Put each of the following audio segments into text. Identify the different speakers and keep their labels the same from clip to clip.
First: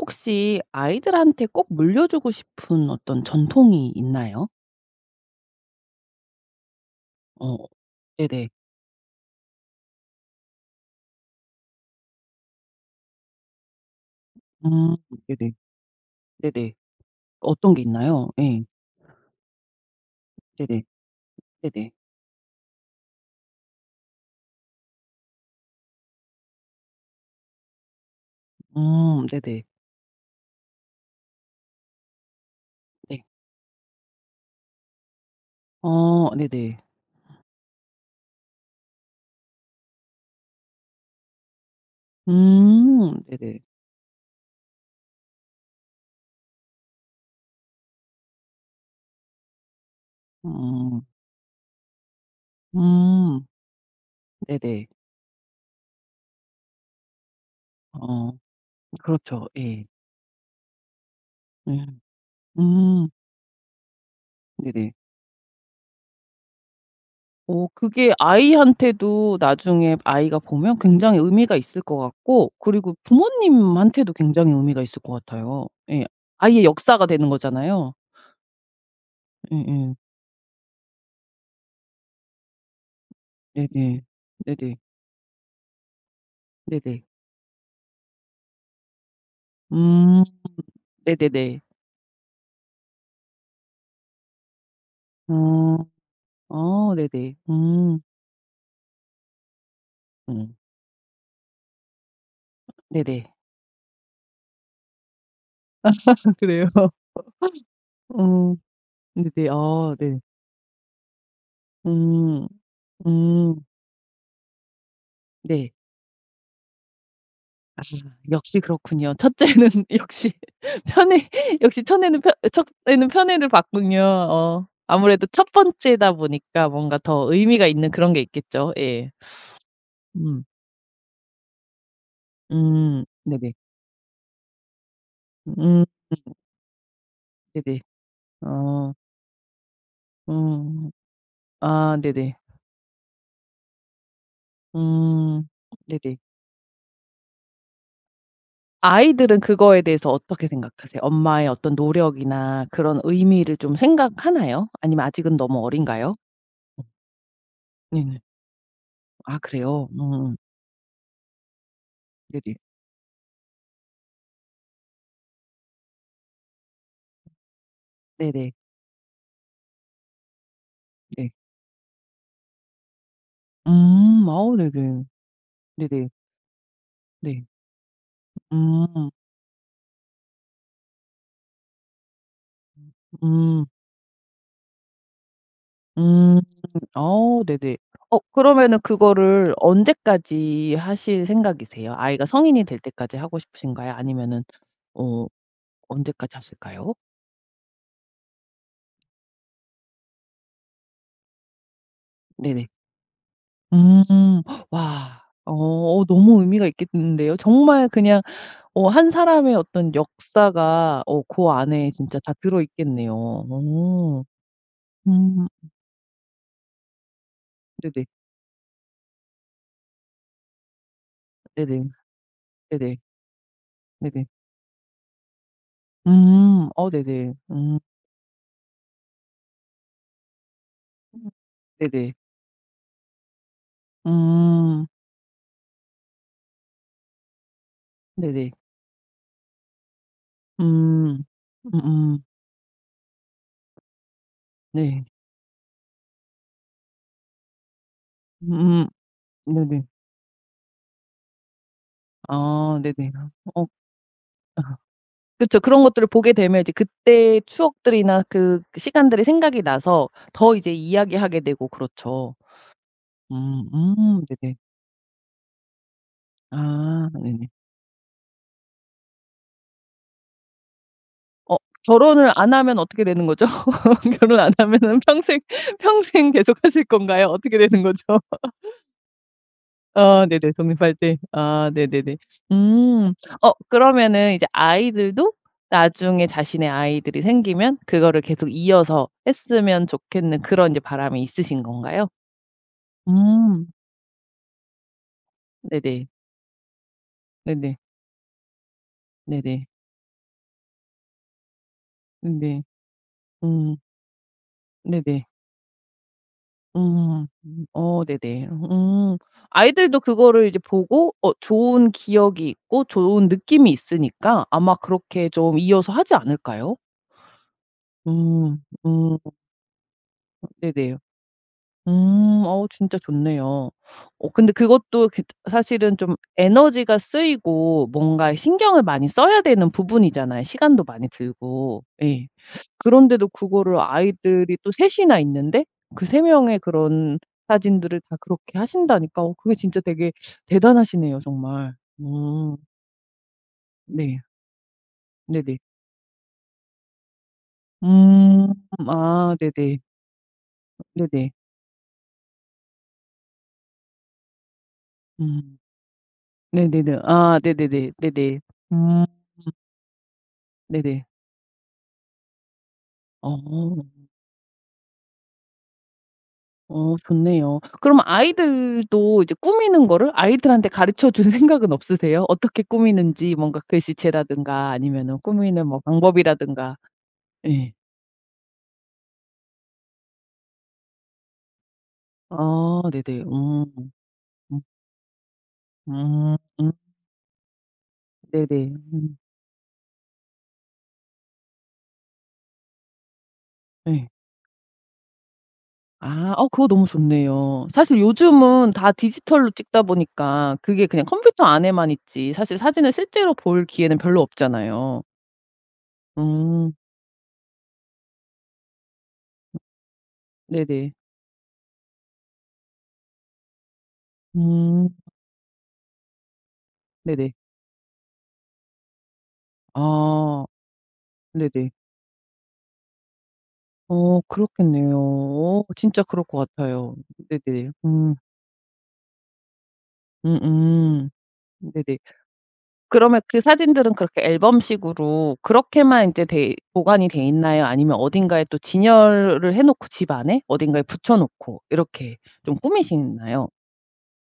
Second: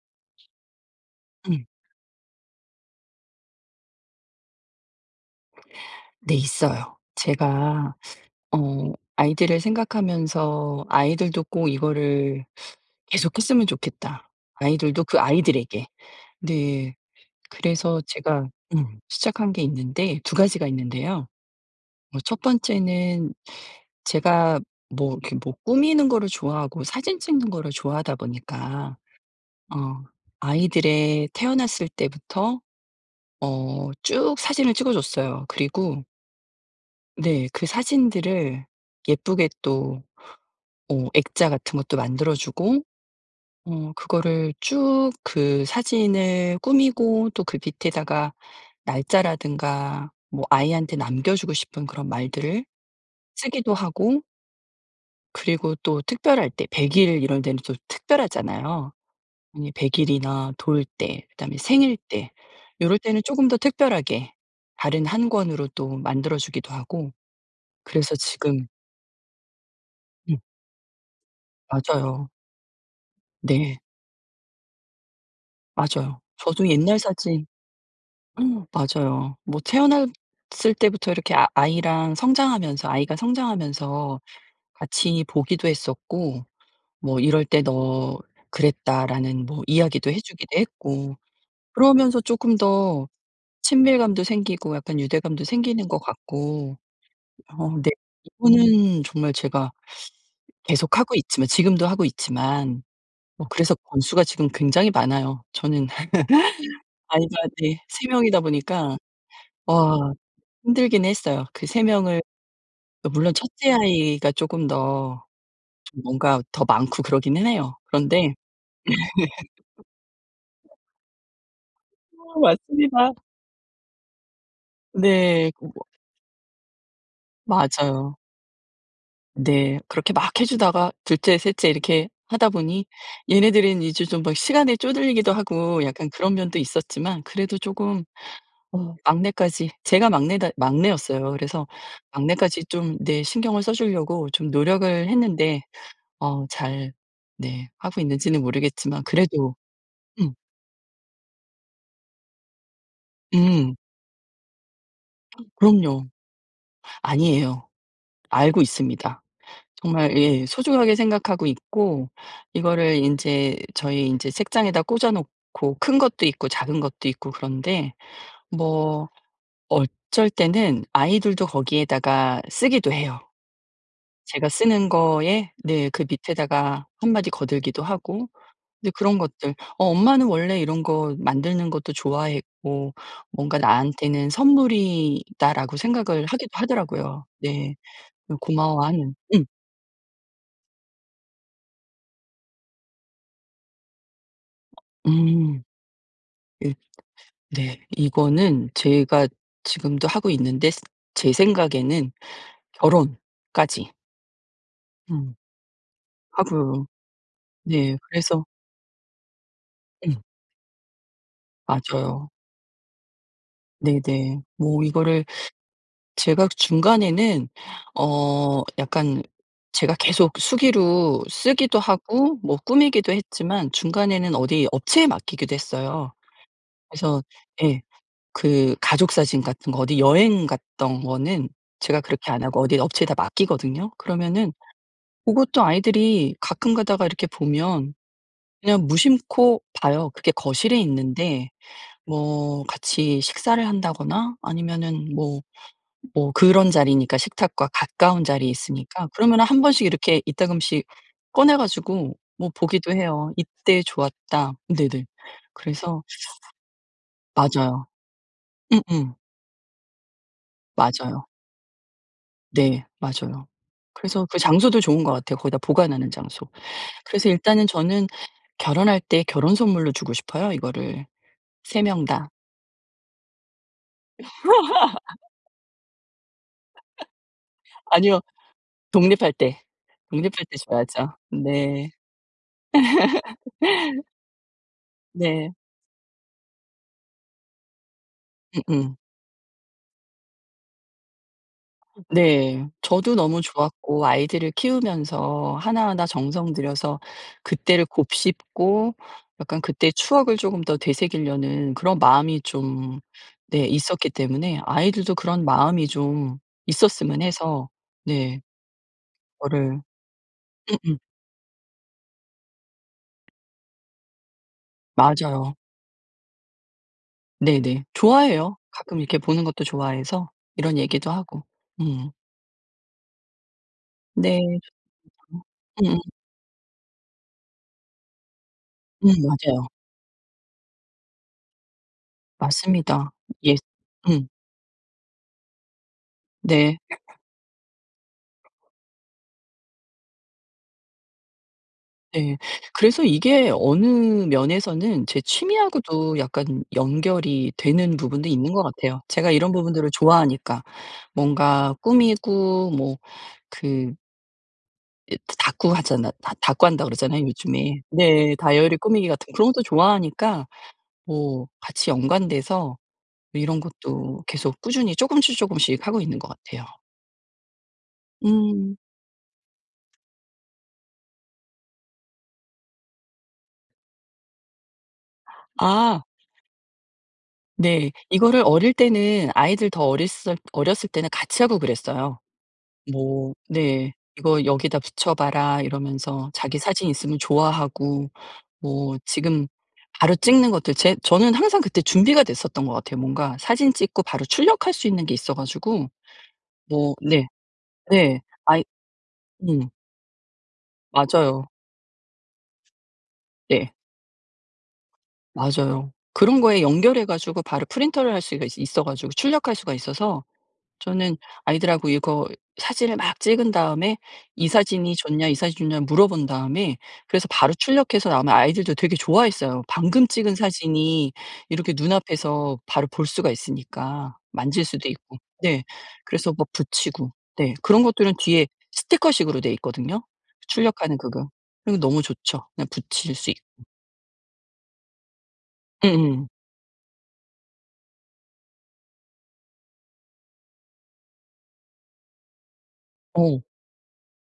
Speaker 1: 혹시 아이들한테 꼭 물려주고 싶은 어떤 전통이 있나요?
Speaker 2: 네 있어요.
Speaker 1: 어
Speaker 2: 제가
Speaker 1: 네네.
Speaker 2: 어 아이들을 생각하면서 '아이들도 꼭 이거를 계속했으면 좋겠다,
Speaker 1: 음
Speaker 2: 아이들도 그
Speaker 1: 네네.
Speaker 2: 아이들에게.'
Speaker 1: 네네.
Speaker 2: 네
Speaker 1: 어떤 게
Speaker 2: 그래서
Speaker 1: 있나요?
Speaker 2: 제가
Speaker 1: 예.
Speaker 2: 음 시작한 게 있는데 2 가지가
Speaker 1: 네네.
Speaker 2: 있는데요.
Speaker 1: 네네.
Speaker 2: 어 1 번째는 제가 뭐 이렇게 뭐 꾸미는 거를 좋아하고 사진 찍는 거를 좋아하다 보니까
Speaker 1: 음 네네.
Speaker 2: 어 아이들의 태어났을 때부터
Speaker 1: 네.
Speaker 2: 어 쭉 사진을 찍어 줬어요. 그리고
Speaker 1: 어 네네.
Speaker 2: 네 그 사진들을 예쁘게 또 어 액자 같은 것도 만들어주고
Speaker 1: 음 네네.
Speaker 2: 어 그거를 쭉 그 사진을 꾸미고 또 그 밑에다가 날짜라든가 뭐 아이한테
Speaker 1: 음.
Speaker 2: 남겨주고 싶은 그런 말들을
Speaker 1: 음.
Speaker 2: 쓰기도 하고
Speaker 1: 네네.
Speaker 2: 그리고 또 특별할 때 100 일 이럴 때는 또
Speaker 1: 어
Speaker 2: 특별하잖아요.
Speaker 1: 그렇죠.
Speaker 2: 음 이
Speaker 1: 예.
Speaker 2: 100 일이나 돌 때 그다음에 생일
Speaker 1: 음.
Speaker 2: 때 요럴
Speaker 1: 음.
Speaker 2: 때는 쪼금 더 특별하게
Speaker 1: 네네.
Speaker 2: 다른 1 권으로 또 만들어주기도 하고
Speaker 1: 어 그게
Speaker 2: 그래서 지금
Speaker 1: 아이한테도 나중에 아이가
Speaker 2: 음.
Speaker 1: 보면 굉장히 의미가 있을 것
Speaker 2: 맞아요.
Speaker 1: 같고 그리고
Speaker 2: 네.
Speaker 1: 부모님한테도 굉장히 의미가 있을 것 같아요. 예
Speaker 2: 맞아요.
Speaker 1: 아이의
Speaker 2: 저도 옛날
Speaker 1: 역사가 되는
Speaker 2: 사진
Speaker 1: 거잖아요.
Speaker 2: 응 맞아요. 뭐
Speaker 1: 예예.
Speaker 2: 태어났을 때부터 이렇게 아 아이랑 성장하면서 아이가
Speaker 1: 네네.
Speaker 2: 성장하면서
Speaker 1: 네네.
Speaker 2: 같이 보기도 했었고
Speaker 1: 네네.
Speaker 2: 뭐 "이럴 때 너 그랬다."라는 뭐 이야기도 해
Speaker 1: 음
Speaker 2: 주기도 했고
Speaker 1: 네네네.
Speaker 2: 그러면서 쪼끔 더 친밀감도 생기고 약간 유대감도
Speaker 1: 어.
Speaker 2: 생기는 거 같고
Speaker 1: 어 네네.
Speaker 2: 어 네
Speaker 1: 음.
Speaker 2: 이거는 정말 제가
Speaker 1: 음.
Speaker 2: 계속하고 있지만 지금도 하고 있지만
Speaker 1: 네네.
Speaker 2: 어 그래서 권수가 지금 굉장히 많아요. 저는
Speaker 1: 그래요?
Speaker 2: 아이가 네. 3 명이다
Speaker 1: 어.
Speaker 2: 보니까
Speaker 1: 응 네네. 아
Speaker 2: 와
Speaker 1: 네.
Speaker 2: 힘들긴 했어요. 그 3 명을
Speaker 1: 음.
Speaker 2: 그 물론 1
Speaker 1: 음.
Speaker 2: 째 아이가 쪼금 더
Speaker 1: 네.
Speaker 2: 좀 뭔가 더 많고 그러기는 해요.
Speaker 1: 아
Speaker 2: 그런데
Speaker 1: 역시 그렇군요. 1 째는 역시 편애 역시 천애는 펴
Speaker 2: 어
Speaker 1: 1 애는
Speaker 2: 맞습니다.
Speaker 1: 편애를 받군요. 어 아무래도
Speaker 2: 네
Speaker 1: 1
Speaker 2: 그 뭐
Speaker 1: 번째다 보니까 뭔가 더 의미가 있는 그런
Speaker 2: 맞아요.
Speaker 1: 게 있겠죠. 예.
Speaker 2: 네 그렇게 막
Speaker 1: 음.
Speaker 2: 해 주다가 2 째, 3 째 이렇게 하다 보니
Speaker 1: 음 네네.
Speaker 2: 얘네들은 이제 좀 막 시간에 쪼들리기도 하고
Speaker 1: 음.
Speaker 2: 약간 그런 면도 있었지만 그래도
Speaker 1: 네네.
Speaker 2: 쪼금
Speaker 1: 어.
Speaker 2: 어 막내까지 제가 막내다
Speaker 1: 음.
Speaker 2: 막내였어요. 그래서
Speaker 1: 아 네네.
Speaker 2: 막내까지 좀 네 신경을 써 주려고 좀 노력을
Speaker 1: 음
Speaker 2: 했는데
Speaker 1: 네네.
Speaker 2: 어 잘 네 하고 있는지는 모르겠지만
Speaker 1: 아이들은
Speaker 2: 그래도
Speaker 1: 그거에 대해서
Speaker 2: 음.
Speaker 1: 어떻게 생각하세요? 엄마의 어떤 노력이나 그런 의미를 좀
Speaker 2: 음.
Speaker 1: 생각하나요? 아니면 아직은 너무
Speaker 2: 그럼요.
Speaker 1: 어린가요?
Speaker 2: 아니에요.
Speaker 1: 네네.
Speaker 2: 알고 있습니다.
Speaker 1: 아 그래요?
Speaker 2: 정말
Speaker 1: 음
Speaker 2: 예 소중하게 생각하고 있고
Speaker 1: 네네.
Speaker 2: 이거를 인제 저희 인제 책장에다 꽂아 놓고 큰 것도 있고 작은 것도 있고 그런데
Speaker 1: 네네.
Speaker 2: 뭐 어쩔 때는
Speaker 1: 네.
Speaker 2: 아이들도 거기에다가 쓰기도 해요.
Speaker 1: 음
Speaker 2: 제가
Speaker 1: 아우
Speaker 2: 쓰는
Speaker 1: 네네.
Speaker 2: 거에 네. 그
Speaker 1: 네네.
Speaker 2: 밑에다가 1 마디
Speaker 1: 네.
Speaker 2: 거들기도 하고
Speaker 1: 음
Speaker 2: 이제 그런 것들 어 '엄마는 원래 이런 거 만드는 것도 좋아했고 뭔가
Speaker 1: 음.
Speaker 2: 나한테는 선물이다.'라고 생각을
Speaker 1: 음.
Speaker 2: 하기도 하더라고요.
Speaker 1: 어
Speaker 2: 네
Speaker 1: 네네. 어
Speaker 2: 그
Speaker 1: 그러면은
Speaker 2: 고마워하는 음.
Speaker 1: 그거를 언제까지 하실 생각이세요? 아이가 성인이 될 때까지 하고 싶으신가요? 아니면은 어
Speaker 2: 음.
Speaker 1: 언제까지
Speaker 2: 네.
Speaker 1: 하실까요?
Speaker 2: 네 이거는 제가 지금도 하고 있는데 제 생각에는
Speaker 1: 네네.
Speaker 2: 결혼까지
Speaker 1: 음 와
Speaker 2: 음.
Speaker 1: 어 너무 의미가
Speaker 2: 하고요.
Speaker 1: 있겠는데요. 정말
Speaker 2: 네
Speaker 1: 그냥
Speaker 2: 그래서
Speaker 1: 어 1 사람의 어떤
Speaker 2: 음.
Speaker 1: 역사가 어 그 안에 진짜
Speaker 2: 맞아요.
Speaker 1: 다 들어 있겠네요.
Speaker 2: 네네. 뭐 이거를
Speaker 1: 음.
Speaker 2: 제가 중간에는
Speaker 1: 네네.
Speaker 2: 어 약간 제가 계속 수기로 쓰기도
Speaker 1: 네네.
Speaker 2: 하고 뭐
Speaker 1: 네네.
Speaker 2: 꾸미기도 했지만
Speaker 1: 네네.
Speaker 2: 중간에는 어디 업체에 맡기기도 했어요.
Speaker 1: 음 어
Speaker 2: 그래서
Speaker 1: 네네. 음.
Speaker 2: 예 그 가족사진 같은 거 어디 여행 갔던
Speaker 1: 음.
Speaker 2: 거는 제가
Speaker 1: 네네.
Speaker 2: 그렇게 안 하고 어디 업체에다 맡기거든요. 그러면은
Speaker 1: 음.
Speaker 2: 고것도 아이들이 가끔가다가 이렇게 보면
Speaker 1: 네네.
Speaker 2: 그냥 무심코 봐요. 그게 거실에
Speaker 1: 음.
Speaker 2: 있는데
Speaker 1: 음음.
Speaker 2: 뭐 같이 식사를 한다거나
Speaker 1: 네.
Speaker 2: 아니면은 뭐 뭐 그런 자리니까 식탁과 가까운 자리에
Speaker 1: 음
Speaker 2: 있으니까. 그러면
Speaker 1: 네네.
Speaker 2: 1 번씩 이렇게 이따금씩 꺼내 가지고 뭐
Speaker 1: 아
Speaker 2: 보기도
Speaker 1: 네네.
Speaker 2: 해요.
Speaker 1: 어
Speaker 2: "이때 좋았다." 네네.
Speaker 1: 그쵸. 그런
Speaker 2: 그래서
Speaker 1: 것들을 보게 되면 이제 그때
Speaker 2: 맞아요.
Speaker 1: 추억들이나 그
Speaker 2: 음음.
Speaker 1: 시간들이 생각이 나서 더 이제
Speaker 2: 맞아요.
Speaker 1: 이야기하게 되고 그렇죠.
Speaker 2: 네 맞아요.
Speaker 1: 음음
Speaker 2: 그래서 그
Speaker 1: 네네.
Speaker 2: 장소도 좋은 거 같아요. 거기다 보관하는 장소.
Speaker 1: 아
Speaker 2: 그래서
Speaker 1: 네네.
Speaker 2: 일단은 저는 결혼할 때 결혼 선물로 주고 싶어요 이거를.
Speaker 1: 어
Speaker 2: 3 명 다.
Speaker 1: 결혼을 안 하면 어떻게 되는 거죠? 결혼 안 하면은 평생 평생 계속하실 건가요? 어떻게 되는 거죠?
Speaker 2: 아니요. 독립할 때
Speaker 1: 아
Speaker 2: 독립할
Speaker 1: 네네
Speaker 2: 때
Speaker 1: 독립할
Speaker 2: 줘야죠.
Speaker 1: 때. 아
Speaker 2: 네.
Speaker 1: 네네네. 음. 어 그러면은 이제 아이들도
Speaker 2: 네.
Speaker 1: 나중에 자신의 아이들이 생기면 그거를 계속
Speaker 2: 응응.
Speaker 1: 이어서 했으면 좋겠는 그런 이제 바람이 있으신 건가요?
Speaker 2: 네 저도 너무
Speaker 1: 음.
Speaker 2: 좋았고 아이들을 키우면서 하나하나
Speaker 1: 네네.
Speaker 2: 정성 들여서
Speaker 1: 네네.
Speaker 2: 그때를 곱씹고 약간
Speaker 1: 네네.
Speaker 2: 그때 추억을 조금 더 되새기려는 그런
Speaker 1: 음
Speaker 2: 마음이
Speaker 1: 네.
Speaker 2: 좀 네
Speaker 1: 음.
Speaker 2: 있었기 때문에 아이들도
Speaker 1: 네네.
Speaker 2: 그런 마음이 좀 있었으면
Speaker 1: 음
Speaker 2: 해서
Speaker 1: 어
Speaker 2: 네.
Speaker 1: 네네. 음
Speaker 2: 그거를
Speaker 1: 아이들도 그거를 이제
Speaker 2: 응응.
Speaker 1: 보고 어 좋은 기억이 있고 좋은 느낌이 있으니까 아마 그렇게
Speaker 2: 맞아요.
Speaker 1: 좀 이어서 하지 않을까요?
Speaker 2: 네네. 좋아해요.
Speaker 1: 음
Speaker 2: 가끔
Speaker 1: 음.
Speaker 2: 이렇게 보는 것도 좋아해서 이런
Speaker 1: 네네.
Speaker 2: 얘기도 하고 음.
Speaker 1: 음 어 진짜 좋네요. 어
Speaker 2: 네.
Speaker 1: 근데 그것도 그
Speaker 2: 음
Speaker 1: 사실은
Speaker 2: 음음.
Speaker 1: 좀 에너지가 쓰이고 뭔가에 신경을
Speaker 2: 음
Speaker 1: 많이 써야
Speaker 2: 맞아요.
Speaker 1: 되는 부분이잖아요, 시간도 많이 들고. 예.
Speaker 2: 맞습니다.
Speaker 1: 그런데도
Speaker 2: 예.
Speaker 1: 그거를
Speaker 2: 음.
Speaker 1: 아이들이 또 3 이나 있는데 그 3 명의
Speaker 2: 네.
Speaker 1: 그런 사진들을 다 그렇게 하신다니까 어 그게 진짜 되게 대단하시네요, 정말.
Speaker 2: 네
Speaker 1: 음.
Speaker 2: 그래서 이게 어느
Speaker 1: 네.
Speaker 2: 면에서는 제 취미
Speaker 1: 네네.
Speaker 2: 하고도 약간 연결이 되는 부분도
Speaker 1: 음
Speaker 2: 있는 것 같아요. 제가
Speaker 1: 아
Speaker 2: 이런
Speaker 1: 네네.
Speaker 2: 부분들을 좋아하니까
Speaker 1: 네네.
Speaker 2: 뭔가 꾸미고 뭐 그 이
Speaker 1: 음.
Speaker 2: 다꾸 하잖아 다 다꾸 한다고
Speaker 1: 네네네.
Speaker 2: 그러잖아요,
Speaker 1: 아
Speaker 2: 요즘에.
Speaker 1: 네네네.
Speaker 2: 네
Speaker 1: 네네.
Speaker 2: 다이어리
Speaker 1: 음.
Speaker 2: 꾸미기 같은 그런 것도 좋아하니까
Speaker 1: 네네.
Speaker 2: 뭐 같이 연관돼서 이런
Speaker 1: 어.
Speaker 2: 것도 계속 꾸준히 쪼금씩, 쪼금씩 하고 있는 것 같아요.
Speaker 1: 어 좋네요. 그럼
Speaker 2: 음.
Speaker 1: 아이들도 이제 꾸미는 거를 아이들한테 가르쳐 줄 생각은 없으세요? 어떻게 꾸미는지 뭔가 글씨체라든가 아니면은 꾸미는 뭐
Speaker 2: 아.
Speaker 1: 방법이라든가. 예.
Speaker 2: 네. 이거를 어릴 때는 아이들 더 어렸을 어렸을 때는 같이 하고 그랬어요.
Speaker 1: 아 네네.
Speaker 2: 뭐
Speaker 1: 음
Speaker 2: 네. "이거
Speaker 1: 음.
Speaker 2: 여기다 붙여봐라." 이러면서
Speaker 1: 음
Speaker 2: 자기
Speaker 1: 음.
Speaker 2: 사진 있으면 좋아하고
Speaker 1: 네네.
Speaker 2: 뭐 지금 바로 찍는 것들 제 저는 항상 그때 준비가 됐었던 것 같아요. 뭔가 사진 찍고
Speaker 1: 예.
Speaker 2: 바로 출력할 수 있는 게 있어 가지고
Speaker 1: 아 어 그거 너무
Speaker 2: 뭐 네.
Speaker 1: 좋네요. 사실
Speaker 2: 네. 아이
Speaker 1: 요즘은 다 디지털로
Speaker 2: 음.
Speaker 1: 찍다 보니까 그게 그냥 컴퓨터
Speaker 2: 맞아요.
Speaker 1: 안에만 있지 사실 사진을 실제로 볼
Speaker 2: 네.
Speaker 1: 기회는 별로 없잖아요.
Speaker 2: 맞아요. 그런 거에
Speaker 1: 음.
Speaker 2: 연결해 가지고 바로 프린터를 할 수가 있어 가지고 출력할 수가 있어서
Speaker 1: 네네.
Speaker 2: 저는 아이들 하고 이거 사진을 막 찍은 다음에 "이
Speaker 1: 음.
Speaker 2: 사진이 좋냐? 이 사진이 좋냐?" 물어본 다음에 그래서
Speaker 1: 네네.
Speaker 2: 바로 출력해서 나오면 아이들도 되게 좋아했어요. 방금 찍은
Speaker 1: 어
Speaker 2: 사진이
Speaker 1: 네네.
Speaker 2: 이렇게 눈앞에서 바로 볼 수가 있으니까
Speaker 1: 어
Speaker 2: 만질 수도
Speaker 1: 그렇겠네요.
Speaker 2: 있고 네
Speaker 1: 어 진짜 그럴
Speaker 2: 그래서
Speaker 1: 것
Speaker 2: 뭐
Speaker 1: 같아요.
Speaker 2: 붙이고 네
Speaker 1: 네네.
Speaker 2: 그런 것들은
Speaker 1: 음.
Speaker 2: 뒤에 스티커 식으로 돼 있거든요. 출력하는
Speaker 1: 음음.
Speaker 2: 그거 그리고
Speaker 1: 네네.
Speaker 2: 너무 좋죠, 그냥 붙일
Speaker 1: 그러면
Speaker 2: 수
Speaker 1: 그
Speaker 2: 있고.
Speaker 1: 사진들은 그렇게 앨범식으로 그렇게만 인제
Speaker 2: 음음.
Speaker 1: 돼 보관이 돼있나요? 아니면 어딘가에 또 진열을 해놓고 집 안에 어딘가에 붙여놓고 이렇게 좀
Speaker 2: 어.
Speaker 1: 꾸미시나요?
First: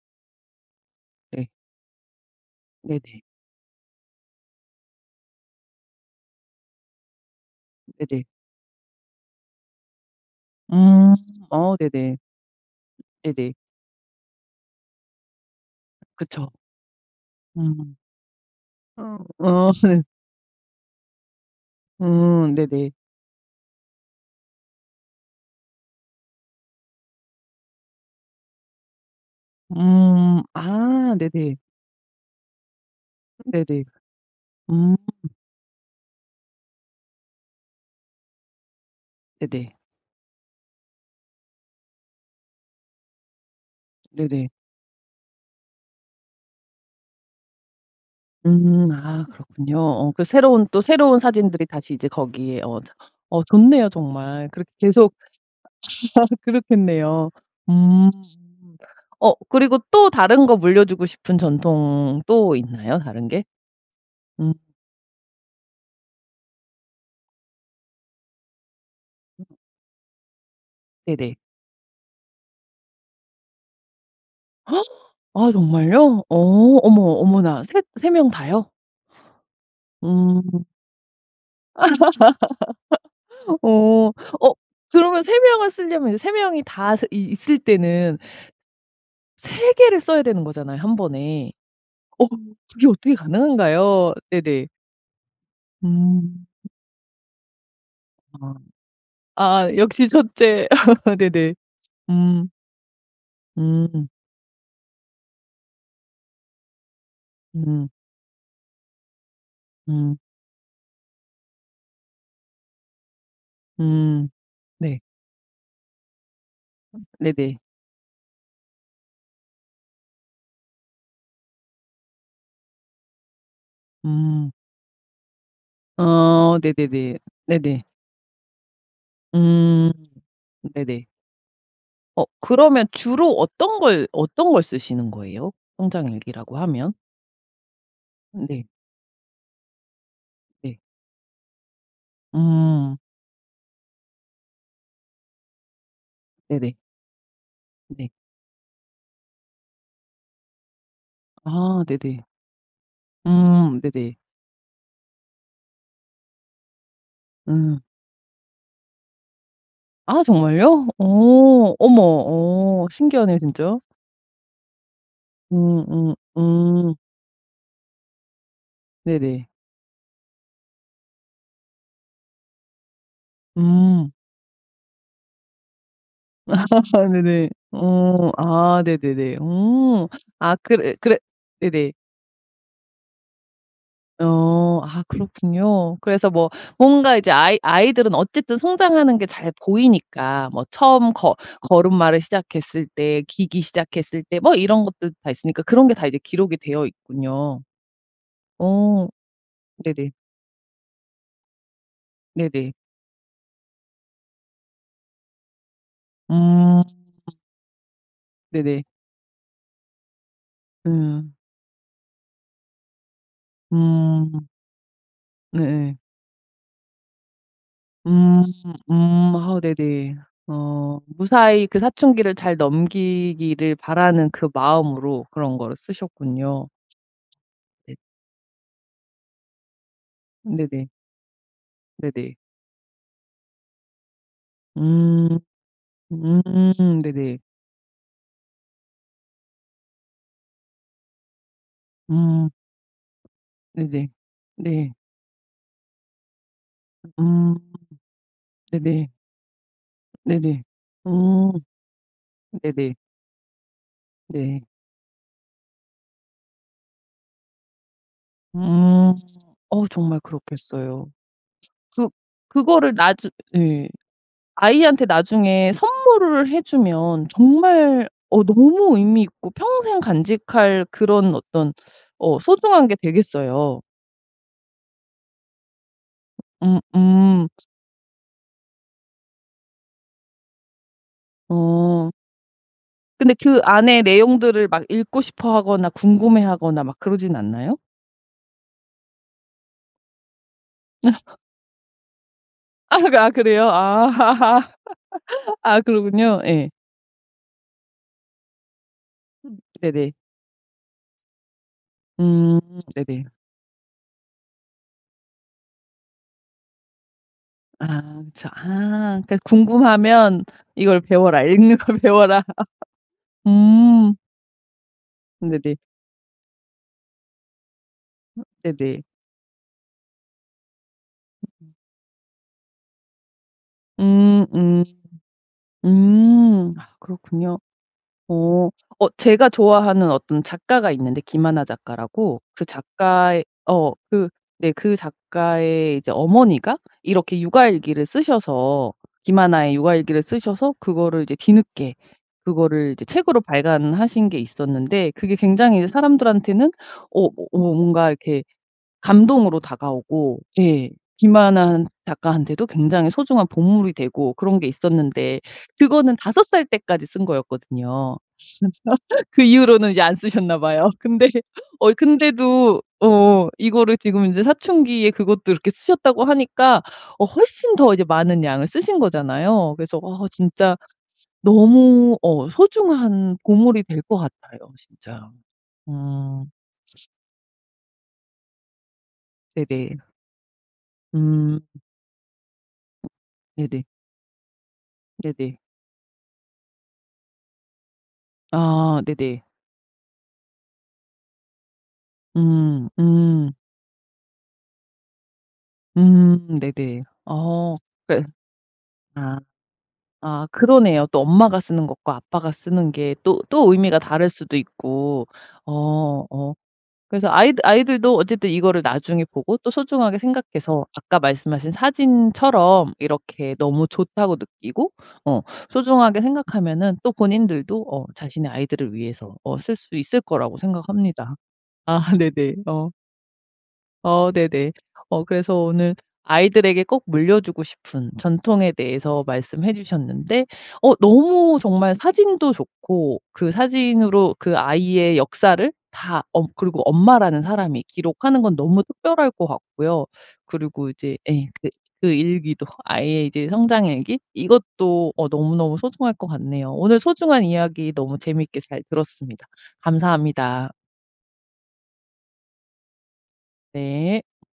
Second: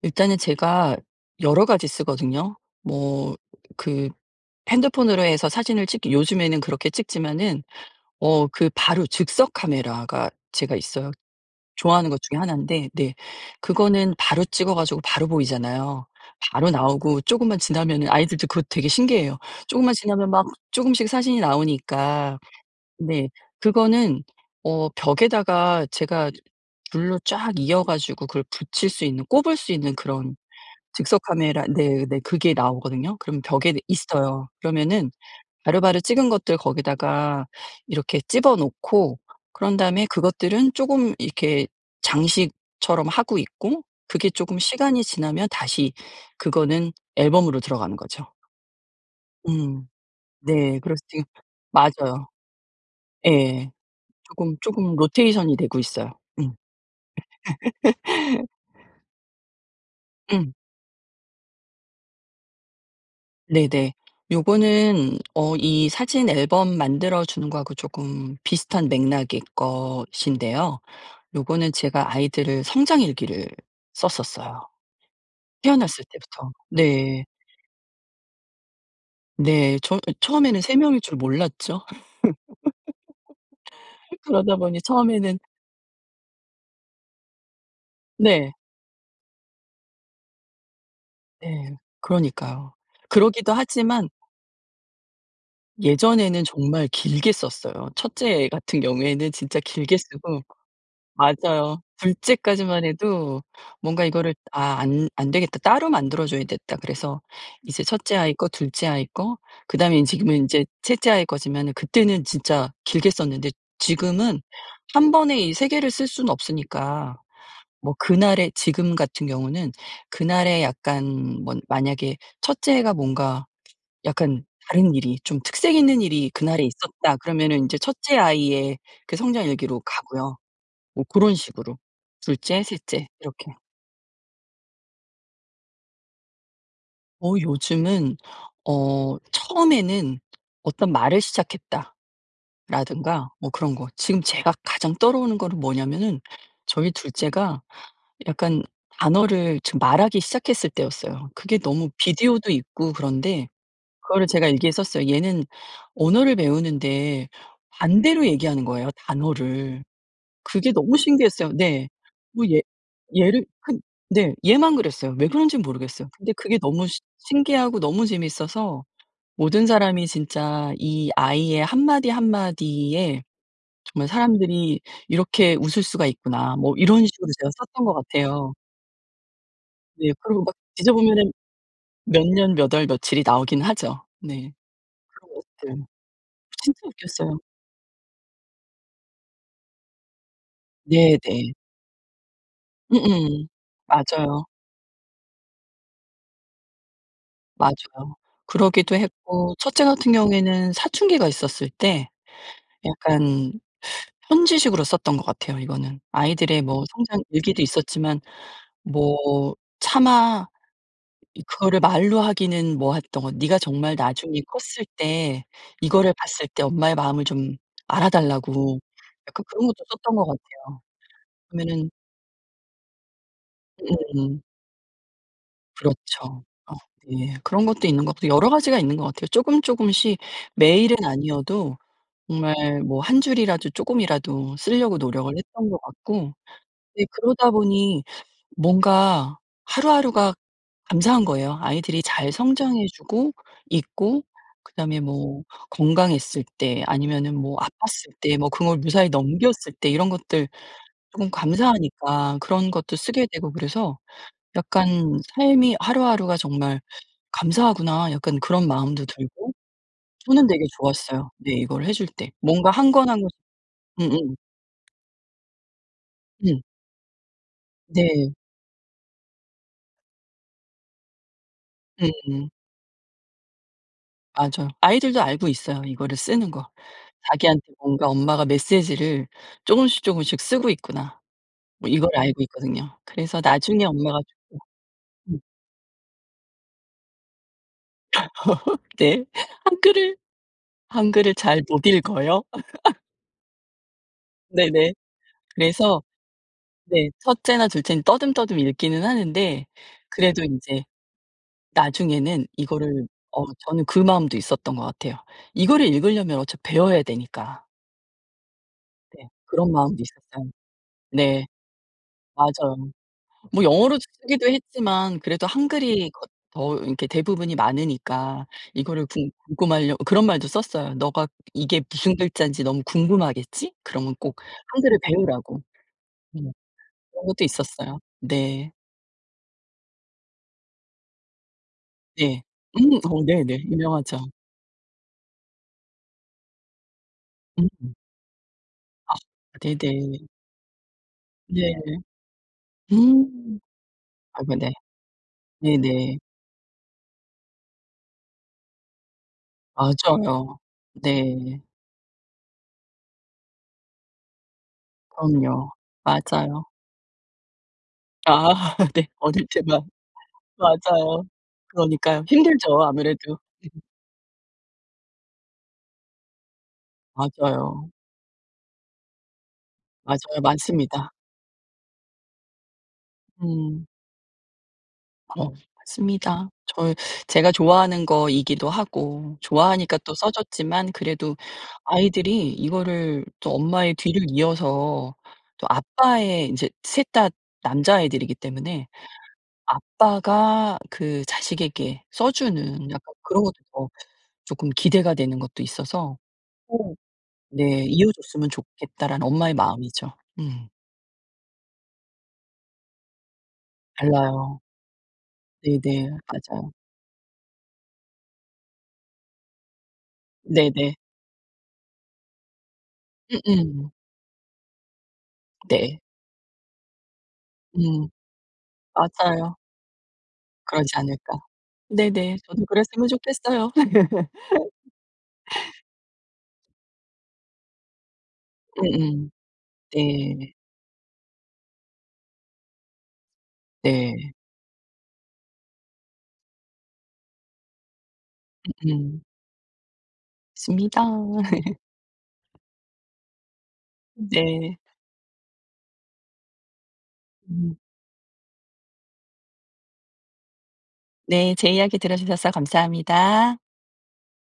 Speaker 2: 일단은 제가
Speaker 1: 네.
Speaker 2: 여러 가지 쓰거든요.
Speaker 1: 네네.
Speaker 2: 뭐 그 핸드폰으로 해서 사진을 찍기 요즘에는 그렇게 찍지마는
Speaker 1: 네네.
Speaker 2: 어 그 바로 즉석카메라가 제가 있어요.
Speaker 1: 음 어
Speaker 2: 좋아하는
Speaker 1: 네네.
Speaker 2: 것 중에 1 데 네
Speaker 1: 네네.
Speaker 2: 그거는 바로 찍어 가지고 바로 보이잖아요.
Speaker 1: 그쵸.
Speaker 2: 바로 나오고 쪼금만
Speaker 1: 음.
Speaker 2: 지나면은 아이들도 그거 되게
Speaker 1: 어
Speaker 2: 신기해 해요.
Speaker 1: 어.
Speaker 2: 쪼금만 지나면 막 쪼금씩 사진이 나오니까
Speaker 1: 음 네네.
Speaker 2: 네 그거는 어 벽에다가 제가 줄로 쫙 이어 가지고 그걸 붙일 수 있는 꼽을 수 있는 그런
Speaker 1: 음. 아 네네.
Speaker 2: 즉석카메라 네네 그게 나오거든요. 그럼 벽에
Speaker 1: 네네.
Speaker 2: 있어요.
Speaker 1: 음.
Speaker 2: 그러면은 바로바로 찍은 것들 거기다가 이렇게 집어 놓고
Speaker 1: 네네.
Speaker 2: 그런 다음에 그것들은 쪼금 이렇게 장식처럼 하고 있고 그게
Speaker 1: 네네.
Speaker 2: 쪼금 시간이 지나면 다시 그거는 앨범으로 들어가는 거죠.
Speaker 1: 음 아 그렇군요.
Speaker 2: 음.
Speaker 1: 어 그 새로운
Speaker 2: 네.
Speaker 1: 또
Speaker 2: 그래서
Speaker 1: 새로운
Speaker 2: 지금
Speaker 1: 사진들이 다시 이제
Speaker 2: 맞아요.
Speaker 1: 거기에 어 저 어
Speaker 2: 예.
Speaker 1: 좋네요, 정말.
Speaker 2: 쪼금,
Speaker 1: 그렇게
Speaker 2: 쪼금
Speaker 1: 계속
Speaker 2: 로테이션이 되고 있어요. 음.
Speaker 1: 그렇겠네요. 음. 어 그리고 또 다른
Speaker 2: 음.
Speaker 1: 거 물려주고 싶은 전통 또 있나요? 다른 게?
Speaker 2: 네네.
Speaker 1: 음.
Speaker 2: 요거는 어 이 사진 앨범 만들어 주는 거 하고 조끔 비슷한 맥락일 것인데요.
Speaker 1: 네네.
Speaker 2: 요거는 제가 아이들 성장일기를 썼었어요,
Speaker 1: 아
Speaker 2: 태어났을
Speaker 1: 정말요? 어
Speaker 2: 때부터
Speaker 1: 어머
Speaker 2: 네.
Speaker 1: 어머나 3 3 명 다요?
Speaker 2: 네. 저 어 처음에는
Speaker 1: 음.
Speaker 2: 3 명일 줄 몰랐죠.
Speaker 1: 어. 어
Speaker 2: 그러다 보니
Speaker 1: 그러면 3
Speaker 2: 처음에는
Speaker 1: 명을 쓸려면 이제 3 명이 다 스 있 있을 때는
Speaker 2: 네.
Speaker 1: 3 개를 써야 되는 거잖아요, 1 번에.
Speaker 2: 네
Speaker 1: 어
Speaker 2: 그러니까요.
Speaker 1: 그게 어떻게
Speaker 2: 그러기도 하지만
Speaker 1: 가능한가요? 네네.
Speaker 2: 예전에는
Speaker 1: 음.
Speaker 2: 정말 길게 썼어요. 1 째애
Speaker 1: 아.
Speaker 2: 같은 경우에는 진짜
Speaker 1: 아아
Speaker 2: 길게
Speaker 1: 역시 1
Speaker 2: 쓰고
Speaker 1: 째. 네네.
Speaker 2: 맞아요. 2
Speaker 1: 음.
Speaker 2: 째까지만 해도 뭔가
Speaker 1: 음.
Speaker 2: 이거를 '아 안 안되겠다. 따로 만들어 줘야겠다.' 그래서 이제
Speaker 1: 음.
Speaker 2: 1 째 아이 거, 2 째 아이 거, 그다음에
Speaker 1: 음.
Speaker 2: 지금은 인제 3 아이 거지만 그때는 진짜 길게 썼는데
Speaker 1: 음
Speaker 2: 지금은
Speaker 1: 네.
Speaker 2: 1 번에 이 3 개를 쓸 수는 없으니까
Speaker 1: 네네.
Speaker 2: 뭐 그날에 지금 같은 경우는 그날에 약간 뭐 만약에 '1 째가 뭔가 약간
Speaker 1: 음.
Speaker 2: 다른 일이 좀 특색 있는 일이
Speaker 1: 어
Speaker 2: 그날에 있었다.'
Speaker 1: 네네네.
Speaker 2: 그러면은 인제
Speaker 1: 네네.
Speaker 2: 1 째 아이의 그 성장일기로
Speaker 1: 음.
Speaker 2: 가고요. 뭐
Speaker 1: 네네.
Speaker 2: 그런 식으로
Speaker 1: 어
Speaker 2: 2 째, 3
Speaker 1: 그러면
Speaker 2: 째
Speaker 1: 주로
Speaker 2: 이렇게.
Speaker 1: 어떤 걸, 어떤 걸 쓰시는 거예요? 성장일기라고 하면?
Speaker 2: 어 요즘은
Speaker 1: 네.
Speaker 2: 어 처음에는
Speaker 1: 네.
Speaker 2: '어떤 말을 시작했다.'라든가
Speaker 1: 음.
Speaker 2: 뭐 그런 거 지금 제가 가장 떠오르는 거는 뭐냐면은
Speaker 1: 네네.
Speaker 2: 저희 2 째가
Speaker 1: 네.
Speaker 2: 약간 단어를 지금 말하기 시작했을 때였어요. 그게
Speaker 1: 아
Speaker 2: 너무
Speaker 1: 네네.
Speaker 2: 비디오도 있고 그런데
Speaker 1: 음 네네.
Speaker 2: 그거를 제가 일기에 썼어요. 얘는 언어를 배우는데
Speaker 1: 음.
Speaker 2: 반대로 얘기하는 거예요, 단어를.
Speaker 1: 아
Speaker 2: 그게
Speaker 1: 정말요?
Speaker 2: 너무
Speaker 1: 어.
Speaker 2: 신기했어요. 네.
Speaker 1: 어머
Speaker 2: 뭐 얘
Speaker 1: 어 신기하네
Speaker 2: 얘를
Speaker 1: 진짜.
Speaker 2: 한 네. 얘만 그랬어요. 왜 그런지
Speaker 1: 음
Speaker 2: 모르겠어요.
Speaker 1: 음
Speaker 2: 근데 그게 너무
Speaker 1: 음.
Speaker 2: 시 신기하고 너무 재밌어서
Speaker 1: 네네.
Speaker 2: '모든 사람이 진짜 이 아이의 1 마디 1 마디에 정말
Speaker 1: 음.
Speaker 2: 사람들이 이렇게 웃을 수가 있구나.' 뭐 이런 식으로
Speaker 1: 네네.
Speaker 2: 제가 썼던 것
Speaker 1: 어
Speaker 2: 같아요.
Speaker 1: 아 네네네. 어
Speaker 2: 네. 그리고 막
Speaker 1: 아 그래, 그래
Speaker 2: 뒤져보면은
Speaker 1: 네네.
Speaker 2: 몇 년, 몇 월, 며칠이 나오긴 하죠. 네.
Speaker 1: 어. 아
Speaker 2: 그런 것들
Speaker 1: 그렇군요. 그래서 뭐
Speaker 2: 진짜
Speaker 1: 뭔가 이제
Speaker 2: 웃겼어요.
Speaker 1: 아이 아이들은 어쨌든 성장하는 게 잘 보이니까 뭐 처음 거
Speaker 2: 네네.
Speaker 1: 걸음마를 시작했을 때
Speaker 2: 음음.
Speaker 1: 기기 시작했을 때
Speaker 2: 맞아요.
Speaker 1: 뭐 이런 것들 다 있으니까 그런 게 다 이제 기록이 되어 있군요.
Speaker 2: 맞아요. 그러기도
Speaker 1: 어
Speaker 2: 했고 첫째
Speaker 1: 네네.
Speaker 2: 같은 경우에는 사춘기가 있었을 때
Speaker 1: 네네.
Speaker 2: 약간 편지식으로 썼던 것 같아요. 이거는 아이들의
Speaker 1: 음.
Speaker 2: 뭐 성장 일기도 있었지만
Speaker 1: 네네.
Speaker 2: 뭐 차마
Speaker 1: 음.
Speaker 2: 이 그거를 말로 하기는 뭐 했던 거 '네가 정말 나중에
Speaker 1: 음.
Speaker 2: 컸을 때
Speaker 1: 네에.
Speaker 2: 이거를 봤을 때 엄마의 마음을 좀 알아
Speaker 1: 음.
Speaker 2: 달라.'고
Speaker 1: 음.
Speaker 2: 약간
Speaker 1: 아
Speaker 2: 그런 것도 썼던
Speaker 1: 네네.
Speaker 2: 것 같아요.
Speaker 1: 어 무사히 그
Speaker 2: 그러면은
Speaker 1: 사춘기를 잘 넘기기를 바라는
Speaker 2: 음음음.
Speaker 1: 그 마음으로 그런 거를
Speaker 2: 그렇죠.
Speaker 1: 쓰셨군요.
Speaker 2: 어 예. 그런 것도
Speaker 1: 네.
Speaker 2: 있는 것 여러 가지가 있는 것 같아요. 쪼금, 쪼금씩
Speaker 1: 네네.
Speaker 2: 매일은 아니어도
Speaker 1: 네네.
Speaker 2: 정말 뭐 1 줄이라도 쪼끔이라도 쓸려고 노력을
Speaker 1: 음.
Speaker 2: 했던 것 같고
Speaker 1: 음.
Speaker 2: 네
Speaker 1: 네네.
Speaker 2: 그러다 보니 뭔가 하루하루가 감사한 거예요. 아이들이 잘
Speaker 1: 음.
Speaker 2: 성장해 주고
Speaker 1: 네네.
Speaker 2: 있고
Speaker 1: 네.
Speaker 2: 그다음에 뭐 건강했을 때 아니면은
Speaker 1: 음
Speaker 2: 뭐 아팠을 때 뭐 그걸
Speaker 1: 네네.
Speaker 2: 무사히 넘겼을 때 이런 것들
Speaker 1: 네네.
Speaker 2: 쪼금
Speaker 1: 음.
Speaker 2: 감사하니까 그런 것도
Speaker 1: 네네.
Speaker 2: 쓰게 되고 그래서
Speaker 1: 네.
Speaker 2: 약간 '삶이 하루하루가 정말 감사하구나.' 약간 그런 마음도
Speaker 1: 음.
Speaker 2: 들고
Speaker 1: 어 정말
Speaker 2: 저는 되게
Speaker 1: 그렇겠어요.
Speaker 2: 좋았어요, 네 이거를 해줄
Speaker 1: 그
Speaker 2: 때. 뭔가 1
Speaker 1: 그거를
Speaker 2: 권 1 권
Speaker 1: 나중 예.
Speaker 2: 음음.
Speaker 1: 아이한테 나중에 선물을
Speaker 2: 음.
Speaker 1: 해주면 정말
Speaker 2: 네.
Speaker 1: 어 너무 의미 있고 평생 간직할 그런 어떤 어
Speaker 2: 음음.
Speaker 1: 소중한 게 되겠어요.
Speaker 2: 맞아요. 아이들도 알고 있어요, 이거를 쓰는 거.
Speaker 1: 음음.
Speaker 2: 자기한테 뭔가 엄마가 메시지를 쪼금씩 쪼금씩 쓰고 있구나. 뭐 이걸
Speaker 1: 어.
Speaker 2: 알고 있거든요.
Speaker 1: 근데
Speaker 2: 그래서
Speaker 1: 그
Speaker 2: 나중에
Speaker 1: 안의
Speaker 2: 엄마가 죽고
Speaker 1: 내용들을 막 읽고
Speaker 2: 음.
Speaker 1: 싶어하거나 궁금해 하거나 막 그러진 않나요?
Speaker 2: 네. 한글을 한글을 잘 못 읽어요.
Speaker 1: 아 그래요? 아
Speaker 2: 네네.
Speaker 1: 아
Speaker 2: 그래서
Speaker 1: 그렇군요. 예.
Speaker 2: 네. 첫째나 둘째는 떠듬떠듬 읽기는 하는데
Speaker 1: 네네.
Speaker 2: 그래도 인제 나중에는
Speaker 1: 음
Speaker 2: 이거를
Speaker 1: 네네.
Speaker 2: 어 저는 그 마음도 있었던 것 같아요. 이거를 읽으려면 어차피 배워야 되니까.
Speaker 1: 아 그쵸. 아
Speaker 2: 네.
Speaker 1: 그니까
Speaker 2: 그런 마음도
Speaker 1: 궁금하면
Speaker 2: 있었어요.
Speaker 1: 이걸 배워라.
Speaker 2: 네.
Speaker 1: "읽는 걸 배워라."
Speaker 2: 맞아요. 뭐 영어로
Speaker 1: 음.
Speaker 2: 쓰기도 했지만 그래도
Speaker 1: 네네.
Speaker 2: 한글이 더 이렇게 대부분이 많으니까
Speaker 1: 네네.
Speaker 2: 이거를 궁 궁금하라고 그런 말도 썼어요. "너가 이게 무슨 글자인지 너무 궁금하겠지? 그러면 꼭
Speaker 1: 음음.
Speaker 2: 한글을 배우라고." 네.
Speaker 1: 음 아
Speaker 2: 그런 것도
Speaker 1: 그렇군요.
Speaker 2: 있었어요.
Speaker 1: 어
Speaker 2: 네.
Speaker 1: 어 제가 좋아하는 어떤 작가가 있는데 김하나 작가라고.
Speaker 2: 네.
Speaker 1: 그
Speaker 2: 음. 오
Speaker 1: 작가의
Speaker 2: 네네.
Speaker 1: 어 그
Speaker 2: 유명하죠.
Speaker 1: 네 그 작가의 이제 어머니가 이렇게
Speaker 2: 음음.
Speaker 1: 육아일기를 쓰셔서
Speaker 2: 아
Speaker 1: 김하나의
Speaker 2: 네네.
Speaker 1: 육아일기를 쓰셔서 그거를 이제
Speaker 2: 예.
Speaker 1: 뒤늦게 그거를 이제 책으로
Speaker 2: 음,
Speaker 1: 발간하신 게
Speaker 2: 아이고 네.
Speaker 1: 있었는데 그게 굉장히 이제
Speaker 2: 네네.
Speaker 1: 사람들한테는 어어 뭔가 이렇게 감동으로 다가오고
Speaker 2: 맞아요.
Speaker 1: 예
Speaker 2: 네.
Speaker 1: 김하나 한 작가한테도 굉장히 소중한 보물이 되고 그런 게 있었는데
Speaker 2: 그럼요,
Speaker 1: 그거는 5 살
Speaker 2: 맞아요.
Speaker 1: 때까지 쓴 거였거든요.
Speaker 2: 아 네.
Speaker 1: 그
Speaker 2: 어릴 때만.
Speaker 1: 이후로는 이제 안 쓰셨나 봐요.
Speaker 2: 맞아요.
Speaker 1: 근데 어
Speaker 2: 그러니까요.
Speaker 1: 근데도
Speaker 2: 힘들죠, 아무래도.
Speaker 1: 어 이거를 지금 이제 사춘기에 그것도 그렇게 쓰셨다고 하니까 어 훨씬
Speaker 2: 맞아요.
Speaker 1: 더 이제 많은 양을 쓰신 거잖아요. 그래서 와
Speaker 2: 맞아요.
Speaker 1: 진짜
Speaker 2: 맞습니다.
Speaker 1: 너무 어 소중한 보물이
Speaker 2: 음.
Speaker 1: 될 것 같아요, 진짜.
Speaker 2: 어
Speaker 1: 음.
Speaker 2: 맞습니다. 저 제가 좋아하는 거이기도 하고
Speaker 1: 네네.
Speaker 2: 좋아하니까 또 써 줬지만 그래도
Speaker 1: 음.
Speaker 2: 아이들이 이거를 또
Speaker 1: 네네.
Speaker 2: 엄마의 뒤를 이어서
Speaker 1: 네네.
Speaker 2: 또 아빠의 인제 3 다 남자애들이기 때문에
Speaker 1: 아 네네.
Speaker 2: 아빠가 그 자식에게 써
Speaker 1: 음.
Speaker 2: 주는 약간 그런
Speaker 1: 음.
Speaker 2: 것도 더 조금 기대가 되는 것도 있어서.
Speaker 1: 음
Speaker 2: 어
Speaker 1: 네네. 어
Speaker 2: 네 '이어
Speaker 1: 그니까.
Speaker 2: 줬으면 좋겠다.'라는
Speaker 1: 아.
Speaker 2: 엄마의 마음이죠.
Speaker 1: 아
Speaker 2: 음.
Speaker 1: 그러네요. 또 엄마가 쓰는 것과 아빠가 쓰는 게 또 또 의미가 다를 수도
Speaker 2: 달라요.
Speaker 1: 있고.
Speaker 2: 네네,
Speaker 1: 어 어
Speaker 2: 맞아요.
Speaker 1: 그래서 아이들 아이들도 어쨌든 이거를 나중에 보고 또 소중하게 생각해서
Speaker 2: 네네.
Speaker 1: 아까 말씀하신 사진처럼 이렇게 '너무
Speaker 2: 음음.
Speaker 1: 좋다.'고 느끼고 어
Speaker 2: 네.
Speaker 1: 소중하게 생각하면은 또 본인들도 어
Speaker 2: 음.
Speaker 1: 자신의 아이들을 위해서 어
Speaker 2: 맞아요.
Speaker 1: 쓸 수 있을 거라고
Speaker 2: 그러지
Speaker 1: 생각합니다.
Speaker 2: 않을까?
Speaker 1: 아
Speaker 2: 네네.
Speaker 1: 네네.
Speaker 2: 저도
Speaker 1: 어.
Speaker 2: 그랬으면 좋겠어요.
Speaker 1: 어 네네. 어 그래서 오늘 아이들에게 꼭 물려 주고 싶은 전통에 대해서
Speaker 2: 음음.
Speaker 1: 말씀해 주셨는데
Speaker 2: 네.
Speaker 1: 어 너무 정말 사진도 좋고 그
Speaker 2: 네.
Speaker 1: 사진으로 그 아이의 역사를 다 어 그리고 엄마라는 사람이 기록하는 건 너무
Speaker 2: 음음.
Speaker 1: 특별할 것 같고요. 그리고
Speaker 2: 있습니다.
Speaker 1: 이제 예 그 그 일기도 아이의 이제 성장일기,
Speaker 2: 네.
Speaker 1: 이것도 어 너무너무 소중할 것 같네요. 오늘 소중한
Speaker 2: 음.
Speaker 1: 이야기 너무 재미있게 잘 들었습니다. 감사합니다.
Speaker 2: 네. 제 이야기 들어주셔서 감사합니다.
Speaker 1: 네.